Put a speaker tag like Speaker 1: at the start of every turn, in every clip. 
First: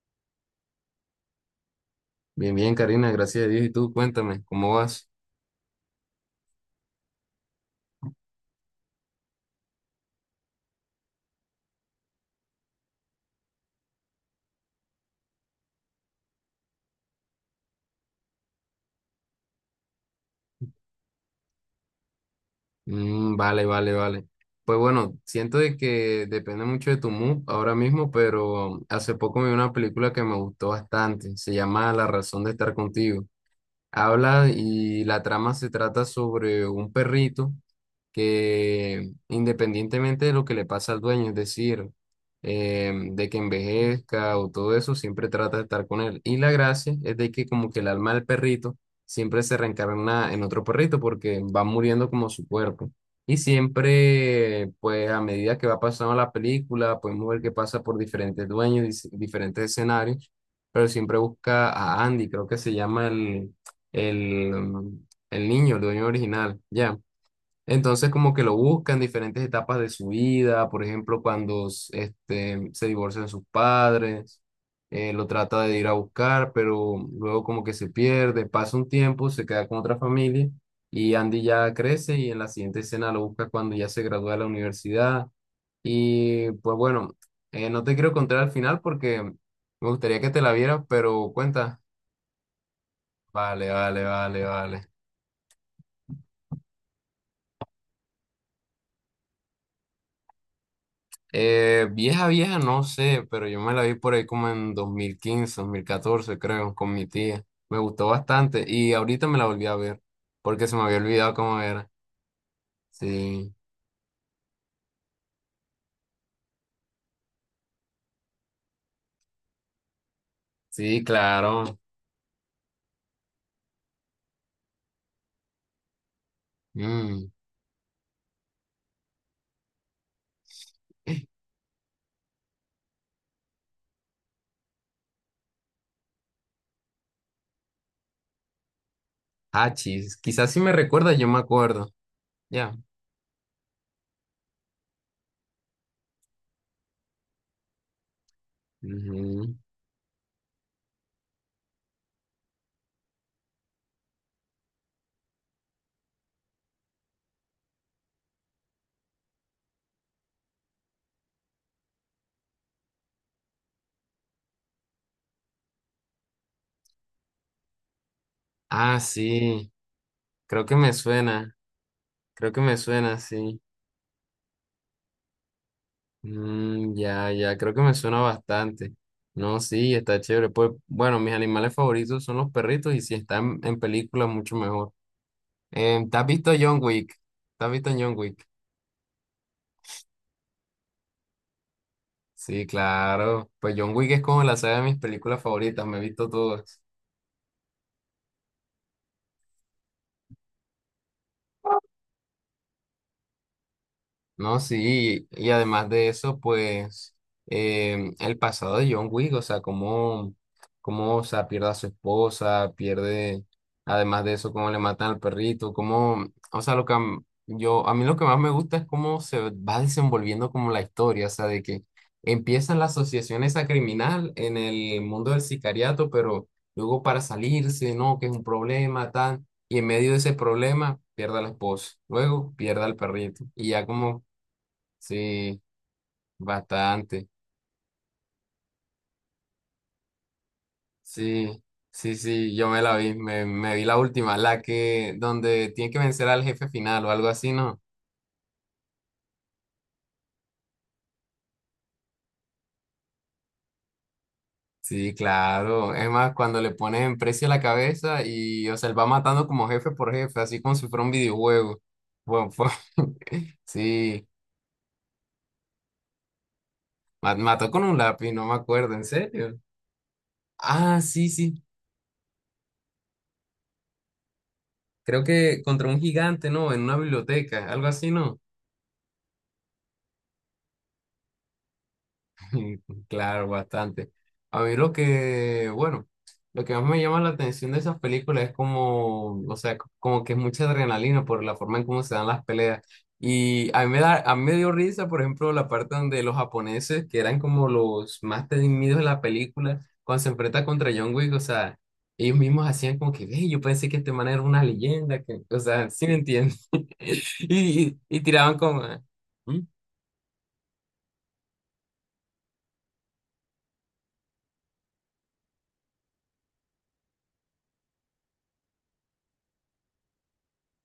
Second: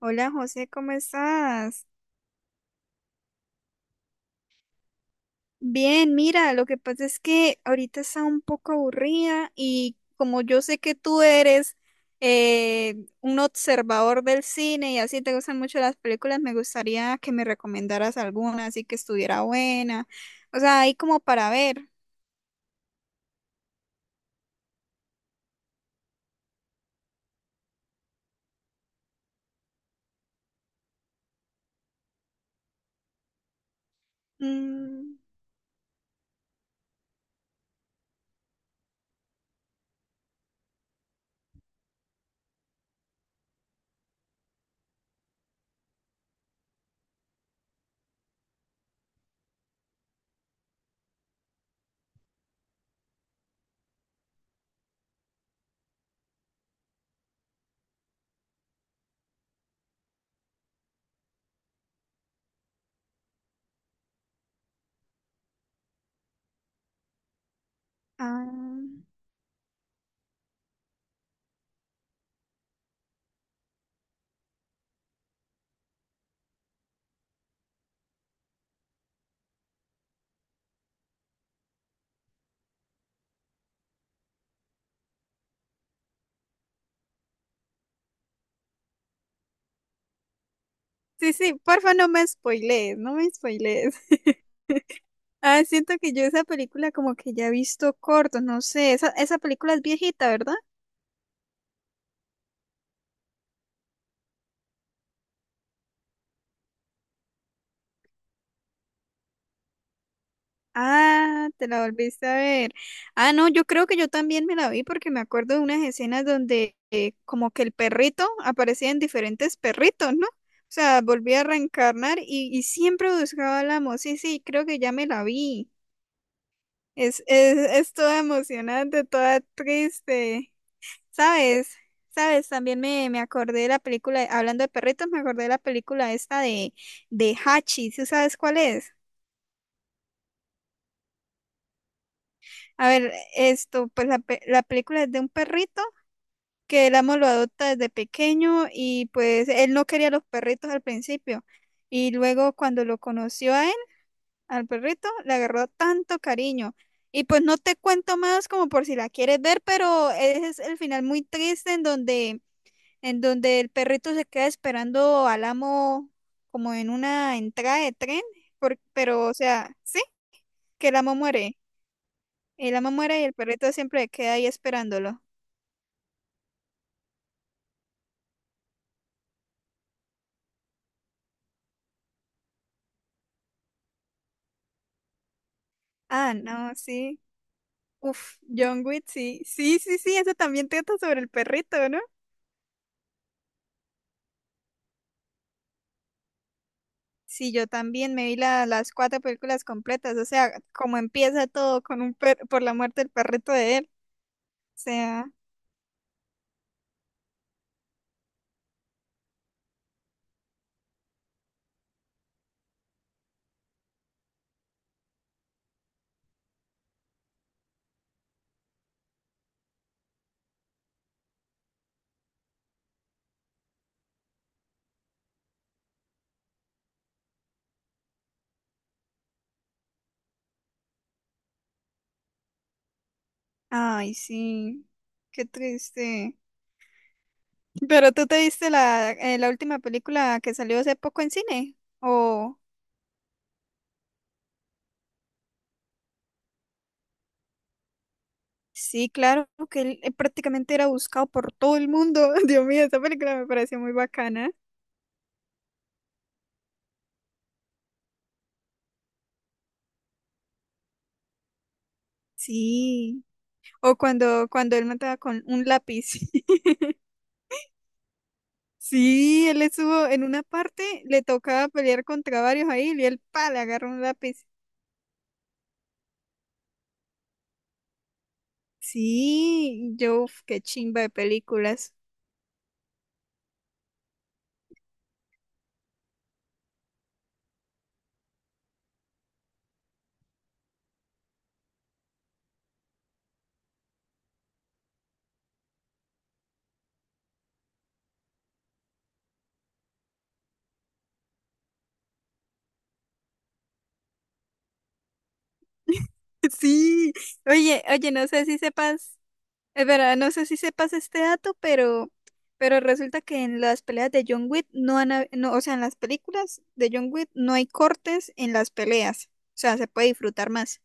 Speaker 1: Hola José, ¿cómo estás?
Speaker 2: Bien, bien, Karina, gracias a Dios. Y tú, cuéntame, ¿cómo vas?
Speaker 1: Bien, mira, lo que pasa es que ahorita está un poco aburrida y como yo sé que tú eres eh, un observador del cine y así te gustan mucho las películas, me gustaría que me recomendaras alguna, así que estuviera buena, o sea, ahí como para ver.
Speaker 2: Mm, vale, vale, vale. Pues bueno, siento de que depende mucho de tu mood ahora mismo, pero hace poco vi una película que me gustó bastante. Se llama La razón de estar contigo. Habla y
Speaker 1: Mm,
Speaker 2: la trama se trata sobre un perrito que independientemente de lo que le pasa al dueño, es decir, de que envejezca o todo eso, siempre trata de estar con él. Y la gracia es de que como que el alma del perrito siempre se reencarna en otro perrito porque va muriendo como su cuerpo. Y siempre, pues a medida que va pasando la película, podemos ver que pasa por diferentes dueños, diferentes escenarios, pero siempre busca a Andy, creo que se llama el, el, mm, el niño, el dueño original, ya. Entonces como que lo
Speaker 1: ah,
Speaker 2: buscan en diferentes etapas de su vida, por ejemplo, cuando se divorcian sus padres, lo trata de ir a buscar, pero luego como que se pierde, pasa un tiempo, se queda con otra familia y Andy ya crece y en la siguiente escena lo busca cuando ya se gradúa de la universidad. Y pues bueno, no te quiero contar al final porque me gustaría que te la vieras, pero
Speaker 1: sí, sí,
Speaker 2: cuenta.
Speaker 1: porfa, no me spoilees, no me
Speaker 2: Vale,
Speaker 1: spoilees.
Speaker 2: vale, vale, vale.
Speaker 1: Ah, siento que yo esa película como que ya he visto cortos, no sé, esa película es viejita, ¿verdad?
Speaker 2: Vieja, vieja, no sé, pero yo me la vi por ahí como en 2015 2014 creo, con mi tía. Me gustó bastante y ahorita me la volví a ver porque se me había olvidado
Speaker 1: Ah,
Speaker 2: cómo
Speaker 1: te la
Speaker 2: era.
Speaker 1: volviste a ver. Ah, no,
Speaker 2: Sí,
Speaker 1: yo creo que yo también me la vi porque me acuerdo de unas escenas donde como que el perrito aparecía en diferentes perritos, ¿no? O sea,
Speaker 2: sí,
Speaker 1: volvía a
Speaker 2: claro.
Speaker 1: reencarnar y siempre buscaba al amo. Sí, sí, creo que ya me la vi. Es,
Speaker 2: Mm.
Speaker 1: es, es toda emocionante, toda triste. ¿Sabes? ¿Sabes? También me acordé de la película, hablando de perritos, me acordé de la película esta de Hachi. ¿Sí sabes cuál es?
Speaker 2: Hachis, quizás si me recuerda, yo me acuerdo. Ya.
Speaker 1: A ver, esto, pues la película es de un perrito que el amo lo adopta desde pequeño y pues
Speaker 2: Ujú.
Speaker 1: él no quería los perritos al principio. Y luego cuando lo conoció a él, al perrito, le agarró tanto cariño. Y pues no te cuento más como por si la quieres ver, pero ese es el final muy triste en donde el perrito se queda esperando al amo como en una entrada de tren,
Speaker 2: Ah,
Speaker 1: pero o
Speaker 2: sí,
Speaker 1: sea, sí,
Speaker 2: creo que
Speaker 1: que
Speaker 2: me
Speaker 1: el amo
Speaker 2: suena,
Speaker 1: muere.
Speaker 2: creo que me
Speaker 1: El amo
Speaker 2: suena,
Speaker 1: muere y el
Speaker 2: sí.
Speaker 1: perrito siempre queda ahí esperándolo.
Speaker 2: Mm, ya, ya, creo que me suena bastante. No, sí, está chévere. Pues, bueno, mis animales favoritos son los perritos y si están en películas, mucho mejor. ¿Te has
Speaker 1: Ah,
Speaker 2: visto
Speaker 1: no,
Speaker 2: John Wick?
Speaker 1: sí.
Speaker 2: ¿Te has visto John
Speaker 1: Uf,
Speaker 2: Wick?
Speaker 1: John Wick, sí. Sí, sí, sí, eso también trata sobre el perrito, ¿no?
Speaker 2: Sí, claro. Pues John Wick es como la saga de mis películas favoritas, me he visto todas.
Speaker 1: Sí, yo también me vi las cuatro películas completas, o sea, como empieza todo con un per por la muerte del perrito de él.
Speaker 2: No,
Speaker 1: O sea,
Speaker 2: sí, y además de eso, pues el pasado de John Wick, o sea, cómo, cómo, o sea, pierde a su esposa, pierde, además de eso, cómo le matan al perrito, cómo, o sea, lo que yo, a mí lo que más me gusta es cómo se va desenvolviendo como la historia, o sea, de que empieza la asociación esa criminal en el mundo del sicariato, pero luego para salirse, no, que es un problema, tal y en medio de ese problema pierde a la esposa, luego pierde al perrito y ya
Speaker 1: ay,
Speaker 2: como
Speaker 1: sí, qué
Speaker 2: sí,
Speaker 1: triste.
Speaker 2: bastante.
Speaker 1: Pero tú te viste la, la última película que salió hace poco en
Speaker 2: Sí,
Speaker 1: cine,
Speaker 2: sí, sí,
Speaker 1: o…
Speaker 2: yo me la vi, me vi la última, la que donde tiene que vencer al jefe final o algo así, ¿no?
Speaker 1: Sí, claro, que él prácticamente era buscado por todo el mundo. Dios mío, esa película me pareció muy bacana.
Speaker 2: Sí, claro. Es más, cuando le pones en precio a la cabeza y, o sea, él va matando como jefe por jefe, así como si fuera un videojuego. Bueno,
Speaker 1: Sí. O
Speaker 2: sí,
Speaker 1: cuando él mataba con un lápiz.
Speaker 2: mató con un lápiz, no me acuerdo, ¿en
Speaker 1: Sí,
Speaker 2: serio?
Speaker 1: él estuvo en una parte,
Speaker 2: Ah,
Speaker 1: le
Speaker 2: sí, sí,
Speaker 1: tocaba pelear contra varios ahí y él, pa, le agarró un lápiz.
Speaker 2: creo que contra un gigante, ¿no? En una biblioteca, algo así, ¿no?
Speaker 1: Sí, yo, uf, qué chimba de películas.
Speaker 2: Claro, bastante. A mí lo que, bueno, lo que más me llama la atención de esas películas es como, o sea, como que es mucha adrenalina por la forma en cómo se dan las peleas. Y a mí me da, a mí me dio risa, por ejemplo, la parte donde los japoneses, que eran como los más temidos de la película, cuando se enfrenta contra John Wick, o sea, ellos mismos hacían como que, ve, yo pensé que este man era una leyenda, que, o sea, sí me entiendes.
Speaker 1: Sí,
Speaker 2: Y, y,
Speaker 1: oye,
Speaker 2: y
Speaker 1: no sé
Speaker 2: tiraban
Speaker 1: si
Speaker 2: como,
Speaker 1: sepas,
Speaker 2: "¿Mm?
Speaker 1: es verdad, no sé si sepas este dato, pero resulta que en las peleas de John Wick no, o sea, en las películas de John Wick no hay cortes en las peleas, o sea, se puede disfrutar más.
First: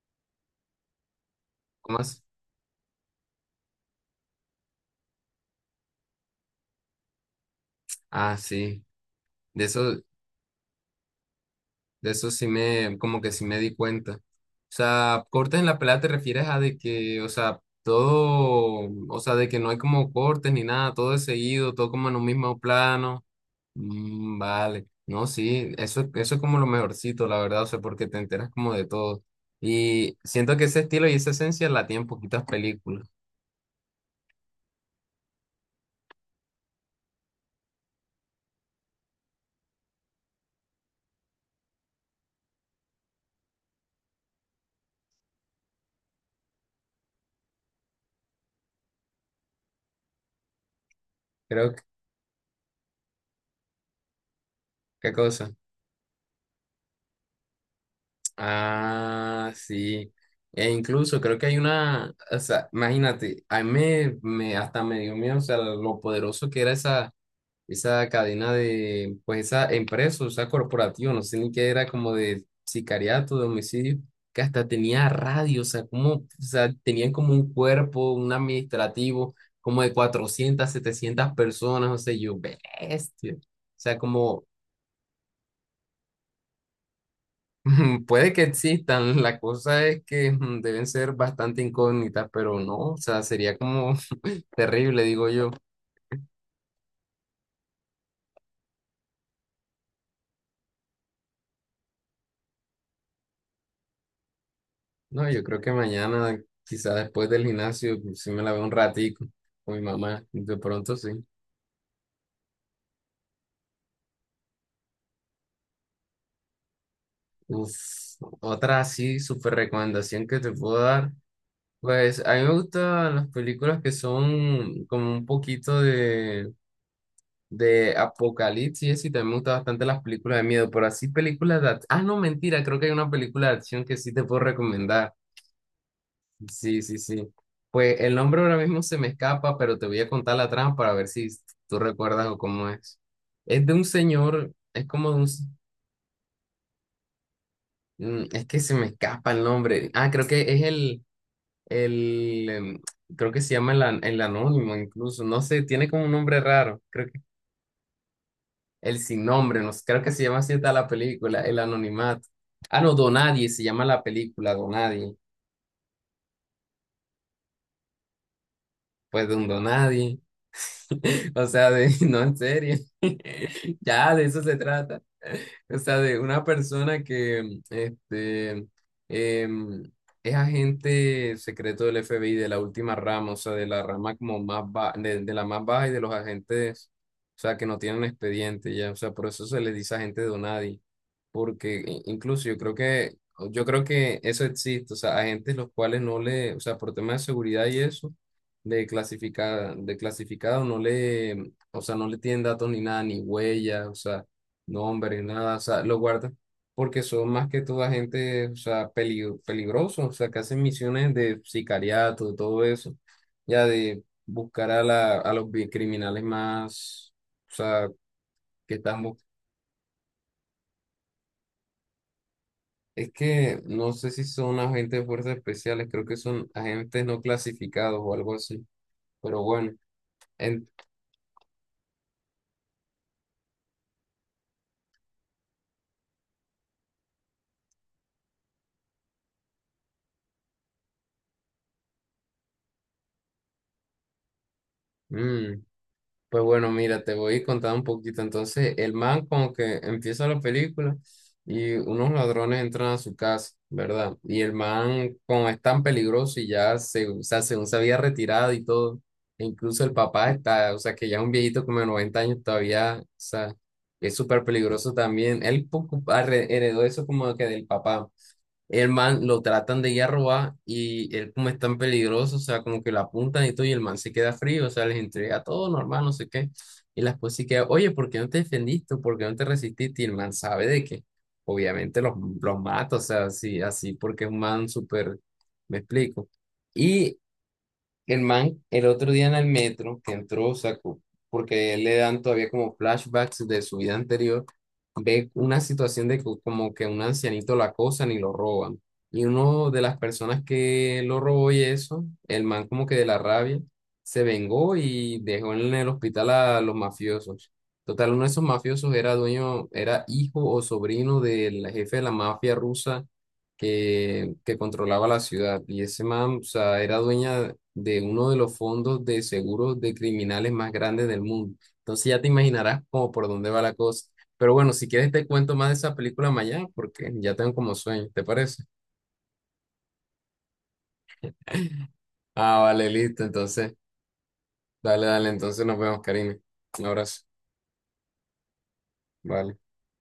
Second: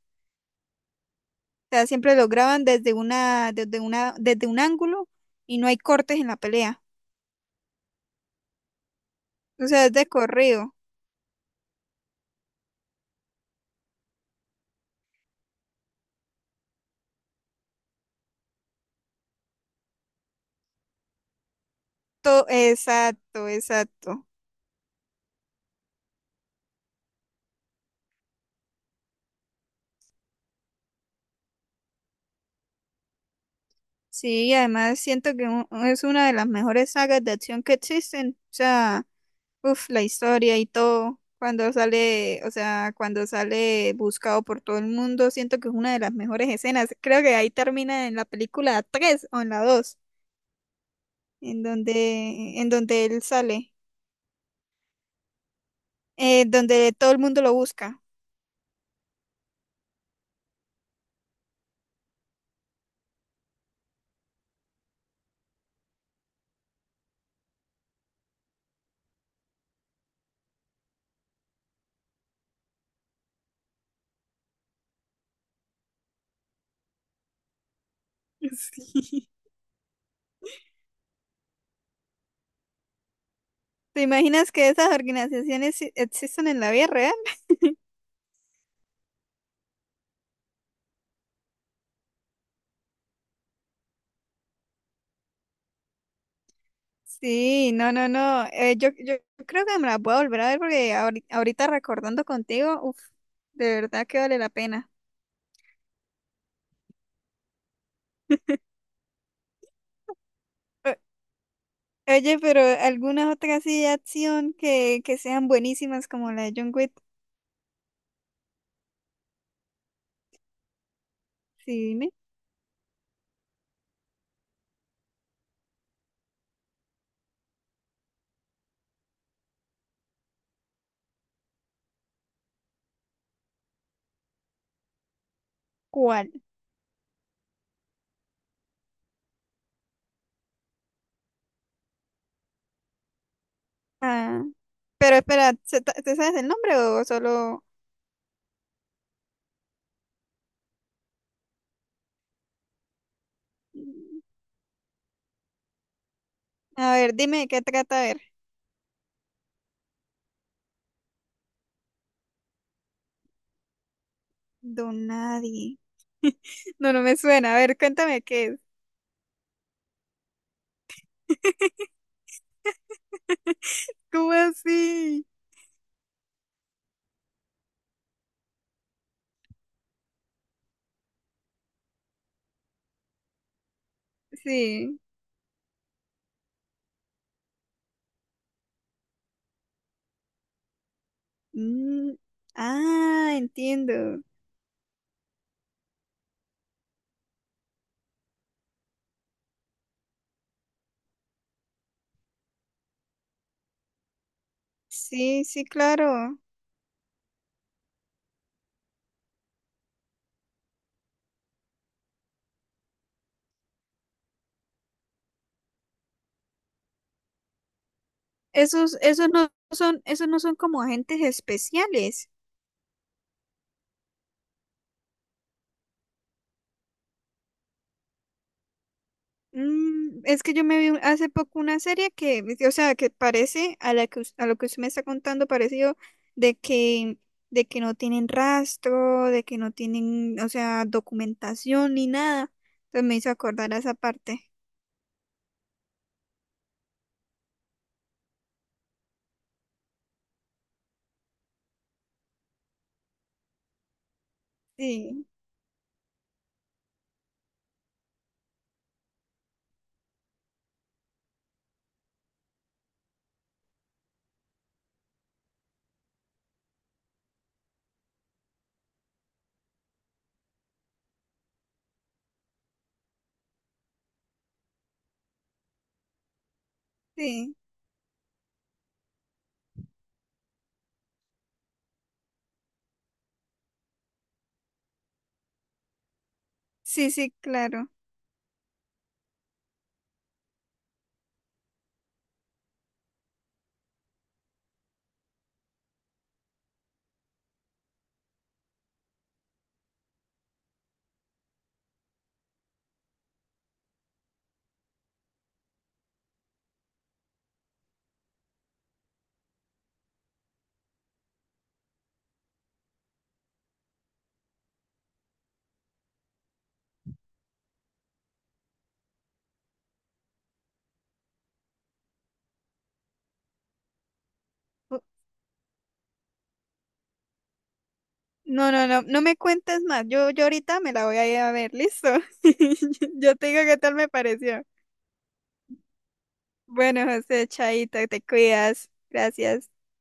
Speaker 1: Sea,
Speaker 2: ¿Cómo
Speaker 1: siempre
Speaker 2: así?
Speaker 1: lo graban desde un ángulo y no hay cortes en la pelea.
Speaker 2: Ah, sí. De
Speaker 1: O sea, es
Speaker 2: eso,
Speaker 1: de corrido.
Speaker 2: De eso sí me, como que sí me di cuenta. O sea, cortes en la pelea te refieres a de que, o sea, todo, o sea, de que no hay como cortes ni nada, todo es seguido, todo como en un mismo plano.
Speaker 1: Exacto, exacto.
Speaker 2: Mm, vale, no, sí, eso es como lo mejorcito, la verdad, o sea, porque te enteras como de todo. Y siento que ese estilo y esa esencia la tienen poquitas películas.
Speaker 1: Sí, y además siento que es una de las mejores sagas de acción que existen. O sea, uff, la historia y todo. Cuando sale, o sea, cuando sale buscado por todo el mundo, siento que es una de las mejores escenas. Creo que ahí termina en la película 3 o en la 2
Speaker 2: Creo que,
Speaker 1: en donde él sale.
Speaker 2: ¿qué cosa?
Speaker 1: Eh, donde todo el mundo lo busca.
Speaker 2: Ah, sí. E incluso creo que hay una, o sea, imagínate, a mí hasta me dio miedo, o sea, lo poderoso que era esa, esa cadena de, pues esa empresa, o sea, corporativa, no sé ni qué era, como de sicariato, de homicidio, que hasta tenía radio, o sea, como, o sea, tenían como un cuerpo, un
Speaker 1: Sí.
Speaker 2: administrativo, como de 400 700 personas, o sea, yo, bestia. O sea,
Speaker 1: ¿Te
Speaker 2: como,
Speaker 1: imaginas que esas organizaciones existen en la vida real?
Speaker 2: mm, puede que existan, la cosa es que deben ser bastante incógnitas, pero no, o sea, sería como terrible, digo yo.
Speaker 1: Sí, no, no, no. Yo creo que me las voy a volver a ver porque ahorita recordando contigo, uf, de verdad que vale la pena.
Speaker 2: No, yo creo que mañana, quizá después del gimnasio, si me la veo un ratico con mi mamá, de
Speaker 1: O-
Speaker 2: pronto sí.
Speaker 1: oye, pero algunas otras así de acción que sean buenísimas como la de John Wick,
Speaker 2: Uf, otra así, súper recomendación que te puedo dar.
Speaker 1: sí, dime.
Speaker 2: Pues a mí me gustan las películas que son como un poquito de Apocalipsis y también me gustan bastante las películas de miedo, pero así películas de... ah, no, mentira, creo que hay una película de acción que sí te puedo recomendar.
Speaker 1: ¿Cuál?
Speaker 2: Sí, sí, sí. Pues el nombre ahora mismo se me escapa, pero te voy a contar la trama para ver si tú recuerdas o cómo es. Es de un
Speaker 1: Ah.
Speaker 2: señor, es como de
Speaker 1: Pero
Speaker 2: un...
Speaker 1: espera, ¿se ta- ¿te sabes el nombre o solo…?
Speaker 2: es que se me escapa el nombre. Ah, creo que es el... el em, creo que se llama el, el anónimo incluso. No sé, tiene como un nombre raro.
Speaker 1: A
Speaker 2: Creo
Speaker 1: ver, dime de qué trata, a ver.
Speaker 2: el sin nombre, no sé, creo que se llama así está la película, El Anonimato. Ah, no, Donadie se llama la película, Donadie.
Speaker 1: Donadi. No, no me suena. A ver, cuéntame qué es.
Speaker 2: Pues de un Donadie. O sea, de, no, en serio. Ya, de
Speaker 1: ¿Cómo
Speaker 2: eso se trata.
Speaker 1: así?
Speaker 2: O sea, de una persona que em, es agente secreto del FBI, de la última rama, o sea, de la rama como más
Speaker 1: Sí.
Speaker 2: baja, de la más baja y de los agentes, o sea, que no tienen expediente, ya. O sea, por eso se les dice agente Donadi, porque
Speaker 1: Mm,
Speaker 2: incluso
Speaker 1: ah,
Speaker 2: yo creo que
Speaker 1: entiendo.
Speaker 2: eso existe, o sea, agentes los cuales no le, o sea, por temas de seguridad y eso de clasificada, de clasificado no le, o sea, no le tienen datos ni nada, ni huellas, o sea, nombre,
Speaker 1: Sí,
Speaker 2: nada, o
Speaker 1: sí,
Speaker 2: sea, lo guardan
Speaker 1: claro.
Speaker 2: porque son más que toda gente, o sea, peligro, peligroso, o sea, que hacen misiones de sicariato, todo eso, ya de buscar a la, a los criminales más, o sea, que
Speaker 1: Esos,
Speaker 2: están
Speaker 1: esos no son como agentes especiales.
Speaker 2: es que no sé si son agentes de fuerzas especiales, creo que son agentes no clasificados o algo así, pero bueno,
Speaker 1: Mm, es que yo
Speaker 2: en,
Speaker 1: me vi hace poco una serie que, o sea, que parece a la que a lo que usted me está contando parecido de que de que no tienen rastro, de que no tienen, o sea, documentación ni nada. Entonces me hizo acordar a esa parte.
Speaker 2: mm, pues bueno, mira, te voy a contar un poquito. Entonces, el man como que empieza la película y unos ladrones entran a su casa, ¿verdad? Y el man
Speaker 1: Sí,
Speaker 2: como es tan peligroso y ya se, o sea, según se había retirado y todo, e incluso el papá está, o sea, que ya es un viejito como de 90 años todavía, o sea, es súper peligroso también. Él heredó eso como que del papá. El man lo tratan de ir a robar y él como es tan peligroso, o sea, como que lo apuntan y todo, y el man se queda frío, o sea, les entrega todo normal, no sé qué. Y la esposa sí
Speaker 1: sí,
Speaker 2: queda, oye, ¿por qué no te defendiste? ¿Por qué no te resististe? Y el man sabe de que obviamente los mata, o sea, así, así porque es un man súper, me explico.
Speaker 1: sí,
Speaker 2: Y
Speaker 1: sí, claro.
Speaker 2: el man, el otro día en el metro que entró, sacó, porque él le dan todavía como flashbacks de su vida anterior, ve una situación de como que un ancianito lo acosan y lo roban. Y uno de las personas que lo robó y eso, el man como que de la rabia, se vengó y dejó en el hospital a los mafiosos. Total, uno de esos mafiosos era dueño, era hijo o sobrino del jefe de la mafia rusa que controlaba la ciudad. Y ese man, o sea, era dueña de uno de los fondos de seguros de criminales más grandes del mundo. Entonces ya te imaginarás como por dónde va la cosa. Pero bueno, si
Speaker 1: O-
Speaker 2: quieres te cuento más de esa película mañana porque ya tengo como sueño, ¿te parece?
Speaker 1: no, no, no, no me cuentes más. Yo ahorita me la voy a ir a ver, ¿listo?
Speaker 2: Ah, vale, listo.
Speaker 1: Yo te digo
Speaker 2: Entonces,
Speaker 1: qué tal me pareció.
Speaker 2: dale, dale. Entonces nos vemos, Karina. Un
Speaker 1: Bueno,
Speaker 2: abrazo.
Speaker 1: José, Chaita, te cuidas.
Speaker 2: Vale.
Speaker 1: Gracias.